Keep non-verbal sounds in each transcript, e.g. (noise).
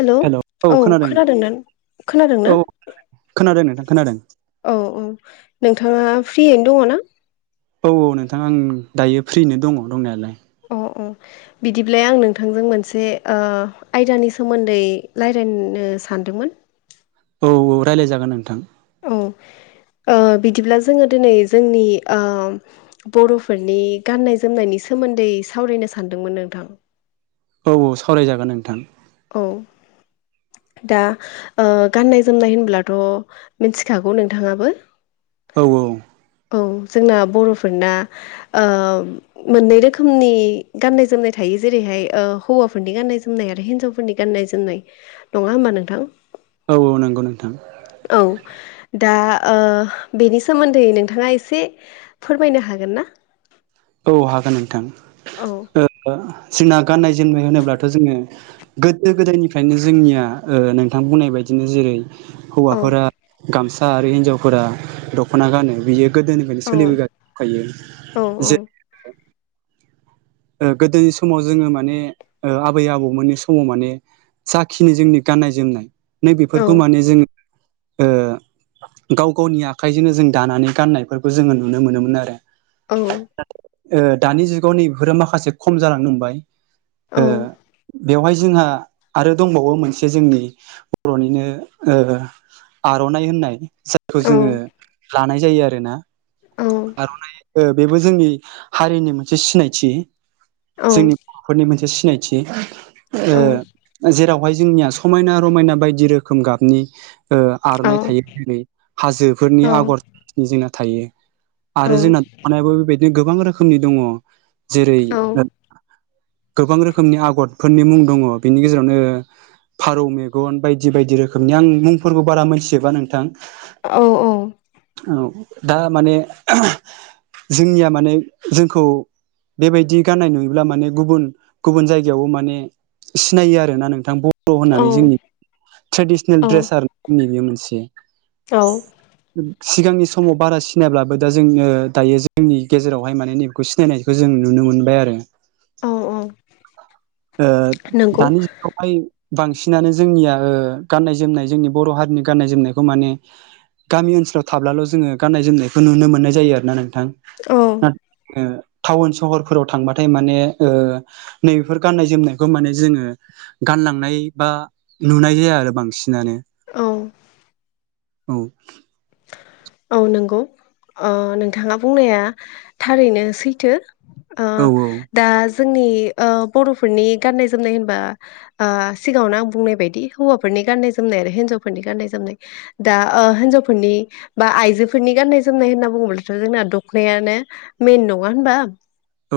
Hello औ खोनादों नों खोनादों ना? औ खोनादों नोंथां खोनादों औ-औ नोंथाङा फ्रियैनो दङ' ना? औ-औ नोंथां आं दायो फ्रिनो दङ' दंनायालाय। अ अ बिदिब्ला आं नोंथांजों मोनसे आ आयदानि सोमोनदै लायरायनो सानदोंमोन। औ-औ रायलाय जागोन नोंथां। औ (inaudible) ओ बिदिब्ला जोङो दिनै जोंनि आ बर'फोरनि गाननाय जोमनायनि सोमोन्दै सावरायनो सानदोंमोन नोंथां? औ-औ सावरायजागोन नोंथां। औ (inaudible) दा ओ गाननाय-जोमनाय होनब्लाथ' मिनथिखागौ नोंथाङाबो? औ औ। औ जोंना बर'फोरना ओ मोननै रोखोमनि गाननाय- जोमनाय थायो। जेरैहाय ओ हौवफोरनि गाननाय-जोमनाय आरो हिनजावफोरनि गाननाय-जोमनाय नङा होमबा नोंथां? औ औ नंगौ नों औ दा ओ बेनि सोमोन्दै नोंथाङा एसे फोरमायनो हागोन ना औ हागोन नोंथां औ जोंना गाननाय जोमनाय होनोब्लाथ' जोङो गोदो गोदायनिफ्रायनो जोंनिया नोंथां बुंनाय बायदि बिदिनो जेरै औ हौवाफोरा गामसा आरो हिनजावफोरा दख'ना गानो बियो गोदोनिफ्रायनो औ सोलिबोगासिनो थायो औ जेरै गोदोनि समाव जोङो माने आबै आबौमोननि समाव माने साखिनि जोंनि गाननाय जोमनाय नै औ बेफोरखौ माने जोङो गाव गावनि आखाइजोंनो जों दानानै गाननायफोरखौ जोङो नुनो मोनोमोन आरो औ दानि जुगाव नैबफोर माखासे खम जालांनोबाय औ बेवहाय जोंहा आरो दंबावो मोनसे जोंनि बर'निनो आर'नाइ होननाय जायखौ औ जोङो लानाय जायो आरोना आर'नाइ बेबो जोंनि हारिनि मोनसे सिनायथि औ जोंनि बर'फोरनि मोनसे नायथि ओ जेराव बेहाय जोंनिया समायना रमायना बायदि रोखोम गाबनि आर'नाइ थायो जेरै हाजोफोरनि आगरनि जोंना थायो आरो जोंना दानायाबो बेबायदिनो गोबां रोखोमनि दङ जेरै गोबां रोखोमनि आगरफोरनि मुं दङ बिनि गेजेरावनो फारौ मेगन बायदि बायदि रोखोमनि आं मुंफोरखौ बारा मोनथिजोबा नोंथां औ दा माने जोंनिया माने जोंखौ बेबायदि गाननाय नुयोब्ला माने गुबुन गुबुन जायगायावबो माने सिनायो आरो ना नोंथां बर' होननानै जोंनि ट्रेडिसनेल ड्रेसआ जोंनि बे मोनसे औ सिगांनि समाव बारा सिनाय्लाबो दा जोङो दायो जोंनि गेजेरावहाय माने नैबेखौ सिनायनाय खौ जों नुनो मोनबाय आरो औ औ ओ नंगौ दानि जुगावहाय बांसिनानो जोंनिया गाननाय जोमनाय जोंनि बर' हारिनि गाननाय जोमनायखौ माने गामि ओनसोलाव थाब्लाल' जोङो गाननाय जोमनायखौ नुनो मोननाय जायो आरोना नों थां औ ओ टाउन सहफोराव थांबथाय माने ओ नै बेफोर गाननाय जोमनायखौ माने जोङो गानलांनाय बा नुनाय जाया आरो बांसिनानो औ औ औ नंगौ नोंथाङा बुंनाया थारैनो सैथो ओ औ दा जोंनि ओ बर'फोरनि गाननाय जनाय होनबा ओ सिगाङावनो आं बुंनाय बायदि हौफोरनि गाननाय जोमनाय ओरो हेन्जावफोरनि गाननाय जोमनाय दा ओ हेन्जावफोरनि फोरनि बा आइजोफोरनि गान्नाय जोमनाय होनना बुङोब्लाथ' जोंना दखनायानो मेन नङा होनबा औ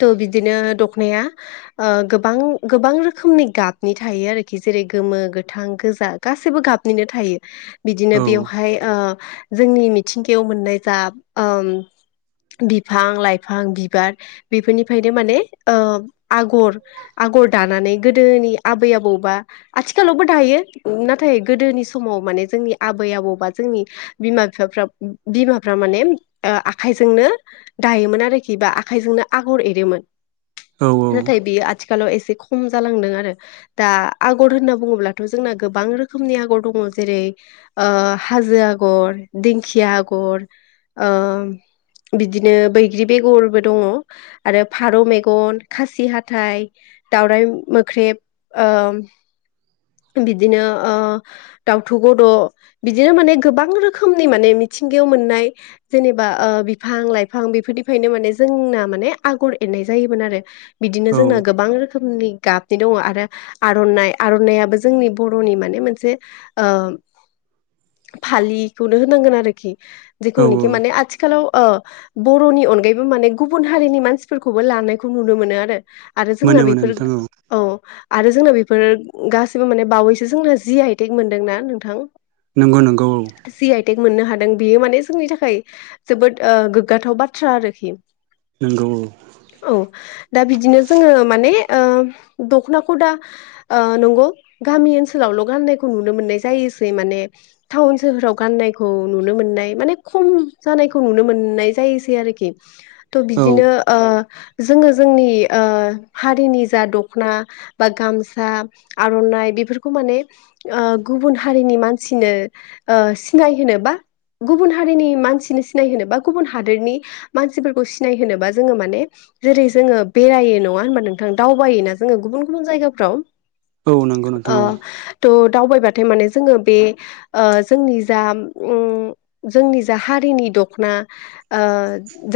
थ' बिदिनो नाया ओ गोबां गोबां रोखोमनि गाबनि थायो आरोखि जेरै गोमो गोथां गो गोजा गासैबो गाबनिनो थायो बिदिनो बेयाव औ ओ जोंनि मिथिंगायाव मोननाय जा ओम बिफां लाइफां बिबार बेफोरनिफ्रायनो माने ओ आगर आगर दानानै गोदोनि आबै आबौबा आथिखालावबो दायो नाथाय गोदोनि समाव माने जोंनि आबै आबौ जोंनि बिमा बिफा बिमाफ माने आखाइजोंनो दायोमोन आरो खिबा आखाइजोंनो आगर एरोमोन औ औ नाथाय बे आथिालाव एसे खम जालांदों आरो दा आगर होनना बुङोब्लाथ' जोंना गोबां रोखोमनि आगर दङ जेरै ओ हाजो आगर दिंखिया आगर ओ बिदिनो बैग्रि बेगरबो दं आरो फारौ मेगन खासि हाथाइ दाावरायाइ मोख्रेब ओ बिदिनो ओ दाउथु गद' बिदिनो माने गोबां रोखोमनि माने मिथिंगायाव मोननाय जेनेबा ओ बिफां लाइफां बेफोर निफ्रायनो माने जोंना माने आगर एरनाय जायोमोन आरो बिदिनो औ जोंना गोबां रोखोमनि गाब बिदि दं आरो आर'नाइ आर'नाइाबो जोंनि बर'नि माने मोनसे (unintelligible) फालिखौनो होनांगोन आरोखि औ जेखौनोखि माने आ थिखालाव बर'नि अनगायैबो माने गुबुन हारिनि मानसिफोरखौबो लानायखौ नुनो मोनो आरो आरो मोनो जोंना मोनो बेफोर नोंथां औ आरो जोंना बेफोर गासिबो माने बावैसो जोंना जि आइटेक मोनदोंना नोंथां नंगौ नंगौ दि मोननो हादों बियो माने जोंनि थाखाय जोबोद ओ गोग्गाथाव बाथ्रा आरोखि नंगौ औ दा बिदिनो जोङो माने ओ दख'नाखौ दा नंगौ गामि ओनसोलावल' गाननायखौ नुनो मोननाय जायोसै माने टाउन सोहोराव गाननायखौ नुनो मोननाय माने खम जानायखौ नुनो मोननाय जायोसै आरोखि थ' औ बिदिनो ओ जोङो जोंनि ओ हारिनि जा दख'ना बा गामसा आर' नाय बेफोरखौ माने ओ गुबुन हारिनि मानसिनो ओ सिनाय होनो बा गुबुन हारिनि मानसिनो सिनायहोनो बा गुबुन हादोरनि मानसिफोरखौ सिनाय होनोनोबा जोङो माने जेरै जोङो बेरायो नङा होनबा नोंथां दावबायायोना जोङो गुबुन गुबुन जायगाफ्राव औ नंगौ नोंथां ओ थ' दावबायबाथाय माने जोङो बे ओ जोंनि जा जोंनि जा हारिनि दख'ना ओ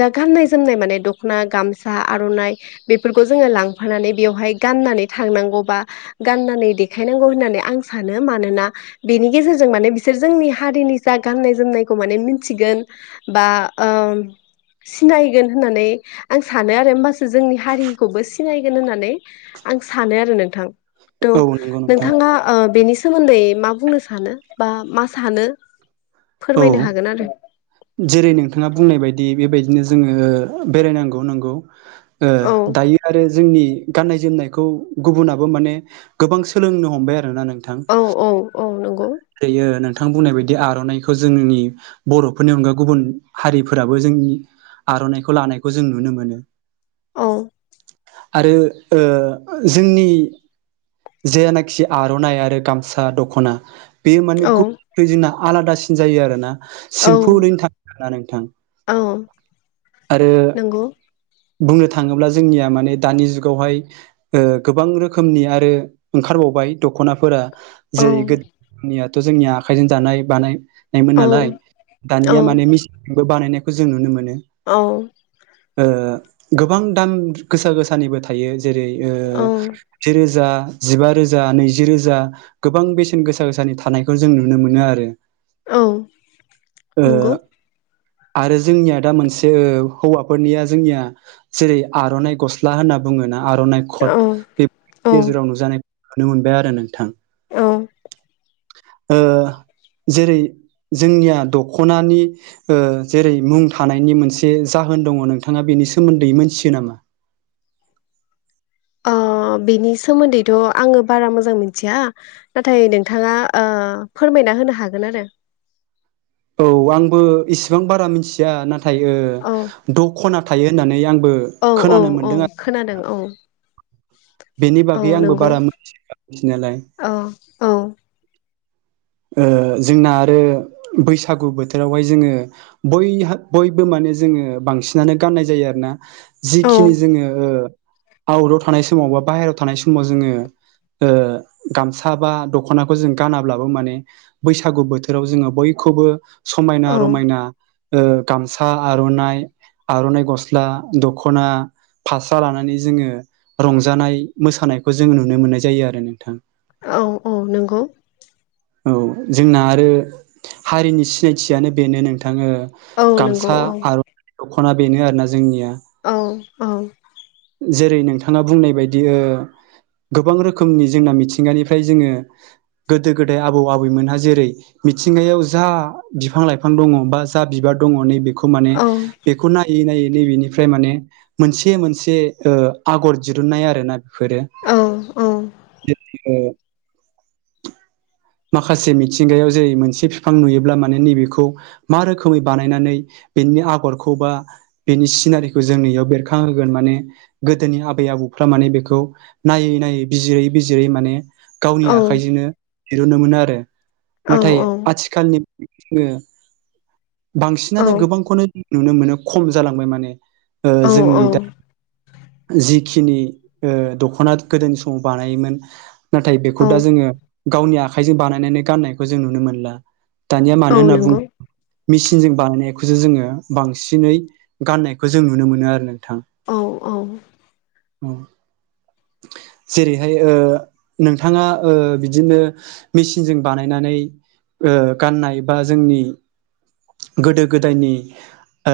दा गाननाय जोमनाय माने दख'ना गामसा आर'नाइ बेफोरखौ जोङो लांफानानै बेवहाय गाननानै थांगौ बा गानानै देखायनांगौ होननानै आं सानो मानोना बेनि गेजेरजों जों माने बिसोर जोंनि हारिनि जा गाननाय जोमनायखौ माने मिथिगोन बा ओ सिनायगोन होननानै आं सानो आरो होमबासो जोंनि हारिखौबो सिनायगोन होननानै आं सानो आरो नोंथां थ' औ नंगौ नोंथां नोंथाङा ओ बेनि सोमोन्दै मा बुंनो सानो बा मा सानो औ फोरमायनो हागोन आरो जेरै नोंथाङा बुंनाय बायदि बेबायदि बिदिनो जोङो बेरायनांगौ नांगौ ओ औ दायो आरो जोंनि गाननाय जोमनायखौ गुबुनाबो माने गोबां सोलोंनो हमबाय आरो ना नोंथां औ औ औ नंगौ जायो नों थां बुंनाय बायदि आर'नाइखौ जोंनि बर'फोरनि अनगा गुबुन हारिफोराबो जोंनि आर'नाइखौ लानायखौ जों नुनो मोनो औ आरो ओ जोंनि जेनाखि आर'नाइ आरो गामसा दख'ना बेयो माने औ गुबै जोंना आलादासिन जायो आरोना औ सिम्पोलैनो थाङो आरोना नोंथां औ आरो नंगौ बुंनो थाङोब्ला जोंनिया माने दानि जुगावहाय ओ गोबां रोखोमनि आरो ओंखारबावबाय बाय दख'नाफोरा औ जेरै गोदोनियाथ' जोंनिया आखाइजों दानाय बानाय नायमोन औ नालाय औ दानिया माने मिेसिनबो बानायनायखौ जों नुनो मोनो औ ओ गोबां दाम गोसा गोसानिबो थायो जेरै ओ औ जेरै जा जिबा रोजा नैजि रोजा गोबां बेसेन गोसा गोसानि थानायखौ जों नुनो मोनो आरो औ ओ नंगौ आरो जोंनिया दा मोनसे हौवाफोरनिया जोंनिया जेरै आर'नाइ गस्ला होनना बुङोना आर'नाइ औ कट बेफोरनि औ गेजेराव नुजानाय नुनो मोनबाय आरो नोंथां। औ। ओ जेरै जोंनिया दख'नानि ओ जेरै मुं थानायनि मोनसे जाहोन दङ नोंथाङा बे नि सोमोन्दै मोनथियो नामा? (inaudible) अ बिनि सोमोन्दैथ' आङो बारा मोजां मोनथिया नाथाय नोंथाङा ओ फोरमाय यना होनो हागोन आरो। औ आंबो इसिबां बारा मिथिया नाथाय ओ औ द'खना थायो होननानै आं आंबो औ औ खोनानो औ मोनदों खोनादों आरो। औ बेनि औ बागै आंबो नंगौ बारा मिथियासै नालाय। औ औ ओ जोंना आरो बैसागु बोथोरावहाय जोङो बहा-बयबो माने जोङो बांसिनानो गाननाय जायो आरोना औ जिखिनि जोङो ओ आउटाव थानाय समाव बा बाहेरायाव थानाय समाव जोङो ओ गामसा बा दख'नाखौ जों गानाब्लाबो माने बैसागु बोथोराव जोङो बयखौबो समायना औ रमायना ओ गामसा आर'नाइ आर'नाइ गस्ला दख'ना फास्रा लानानै जोङो रंजानाय मोसानायखौ जोङो नुनो मोननाय जायो आरो नोंथां। औ औ नंगौ। औ जोंना आरो हारिनि सिनायथियानो बेनो नोंथा ओ औ नंगौ गामसा औ आर'नाइ दख'ना बेनो आरोना जोंनिया । औ औ। जेरै नोंथाङा बुंनाय बायदि ओ गोबां रोखोमनि जोंना मिथिंगानिफ्राय जोङो गोदो गोदाय आबौ आबैमोनहा जेरै मिथिंगायाव जा बिफां लाइफां दङ बा जा बिबार दङ नैबे खौ माने औ बेखौ नायै नायै नैबेनिफ्राय माने मोनसे मोनसे से आगर दिरुननाय आरो ना बेफोरो। औ औ माखासे मिथिंगायाव जेरै मोनसे बिफां नुयोब्ला माने नैबेखौ मा रोखोमै बानायनानै बेनि आगरखौ बा बिनि सिनारिखौ जोंनियाव बेरखांहोगोन माने गोदोनि आबै आबौ उफ्रा माने बेखौ नायै नायै बिजिरै बिजिरै माने गावनि औ आखाइजोंनो दिरुनो मोन आरो औ नाथाय आथिखालनि जोङो बांसिनानो गोबांखौनो नुनो मोनो खम जालांबाय माने । ओ जोंनि दा औ जि खिनि ओ दख'ना गोदोनि समाव बानायोमोन नाथाय बेखौ औ दा जोङो । गावनि आखाइजों बानायनानै गाननायखौ जों नुनो मोनला दानिया मानो औ होनना बुङ नंगौ मेसिनजों बानायनायखौसो जोङो बांसिनै गाननायखौ जों नुनो मोनो आरो । औ औ अ जेरैहाय ओ नोंथाङा ओ बि बिदिनो मेचिनजों बानायनानै ओ गाननाय बा जोंनि गोदो गोदायनि ओ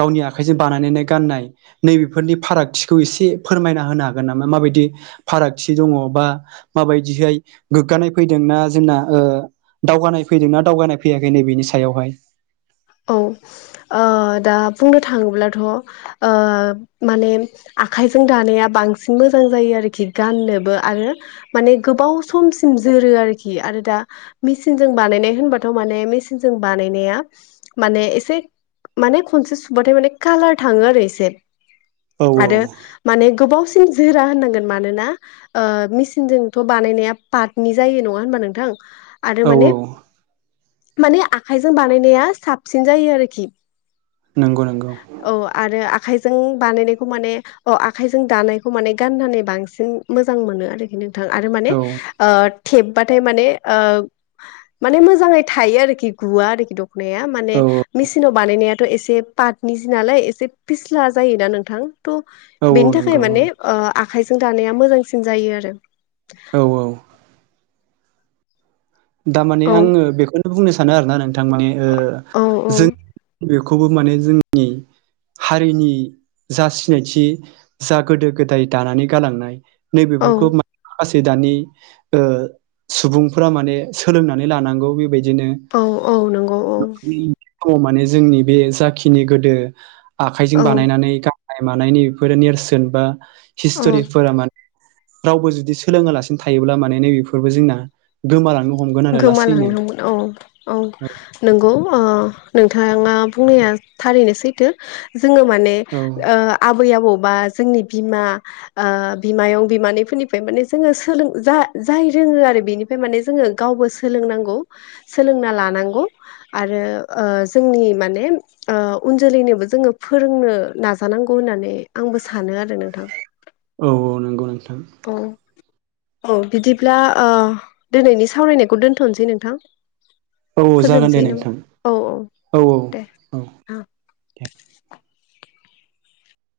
गावनि आखाइजों बानायनाय गाननाय नैबेफोरनि फारागथिखौ एसे फोरमायना होनो हागोन नामा माबायदि? दि फारागथि दङ बा माबायदिहाय गोग्गानाय फैदोंना जोंना ओ दावगानाय फैदोंना दावगानाय फैयाखै नैबेनि सायावहाय? औ। ओ दा बुंनो थाङोब्लाथ' ओ माने आखाइजों दानाया बांसिन मोजां जायो आरोखि गाननोबो आरो माने गोबाव समसिम जोरो आरो। आरोखि आरो दा मेचिनजों बानायनाय होनबाथ' माने मेचिनजों बानायनाया माने एसे माने खनसे सुबाथाय माने कालार थाङो आरो एसे। औ औ आरो माने गोबाव सिम जोरा होननांगोन मानोना मेसिनजोंथ' बानायनाया पाटनि जायो नङा होनबा नोंथां? आरो औ माने माने आखाइजों बानायनाया साफ सिन जायो आरोखि नंगौ नंगौ औ आरो आखाय जों बानायनायखौ माने अ आखाइजों दानायखौ माने गाननानै बांसिन मोजां मोनो आरोखि । आरो माने औ ओ थेब बाथाय माने ओ माने मोजाङै थायो आरोखि गुवा आरोखि दखनाया माने औ मेसिनाव बानायनायाथ' एसे पाटनि जि नालाय एसे फिस्ला जायोना नोंथां थ औ औ बेनि थाखाय नंगौ माने ओ आखाइजों दानाया मोजांसिन जायो आरो औ दामाने औ आङो बेखौनो बुंनो सानो आरोना नोंथां माने औ औ जों बेखौबो माने जोंनि हारिनि जा सिनायथि जा गोदो गोदाय दानानै गालांनाय औ नैबेफोरखौ मा मासै दानि ओ सुबुंफ्रा माने सोलोंनानै लानांगौ बेबायदि औ औ नंगौ औ अ माने जोंनि बे जाखिनि गोदो आखाइजों औ बानायनानै गा नाय मानायनि बेफोरो नेरसोन बा औ हिस्ट'रिफोरा माने रावबो जुदि सोलोङालासिनो थायोब्ला माने नैबेफोरबो जोंना गोमालांनो ह गोमालांगोमोन हमगोन औ औ नंगौ ओ नोंथाङा बुंनाया थारैनो सैथो जोङो माने औ ओ आबै आबौ बा जोंनि बिमा ओ बिमायं बिमानैफोरनिफ्रय माने जोङो सोलो जा जारो जोङो आरो बेनिफ्राय माने जोङो गावबो सोलोंनांगौ सोलोंना लानांगौ आरो ओ जोंनि माने ओ उन जोलैनोबो जोङो फोरोंनो नाजानांगौ होननानै आंबो सानो आरो नोंथां औ औ नंगौ नोंथां औ औ बिदिब्ला ओ दिनैनि सावरायनायखौ दोनथ'नोसै नोंथां औ औ जागोन दे फोजोबसै नों नोंथां औ औ दे औ दे ओम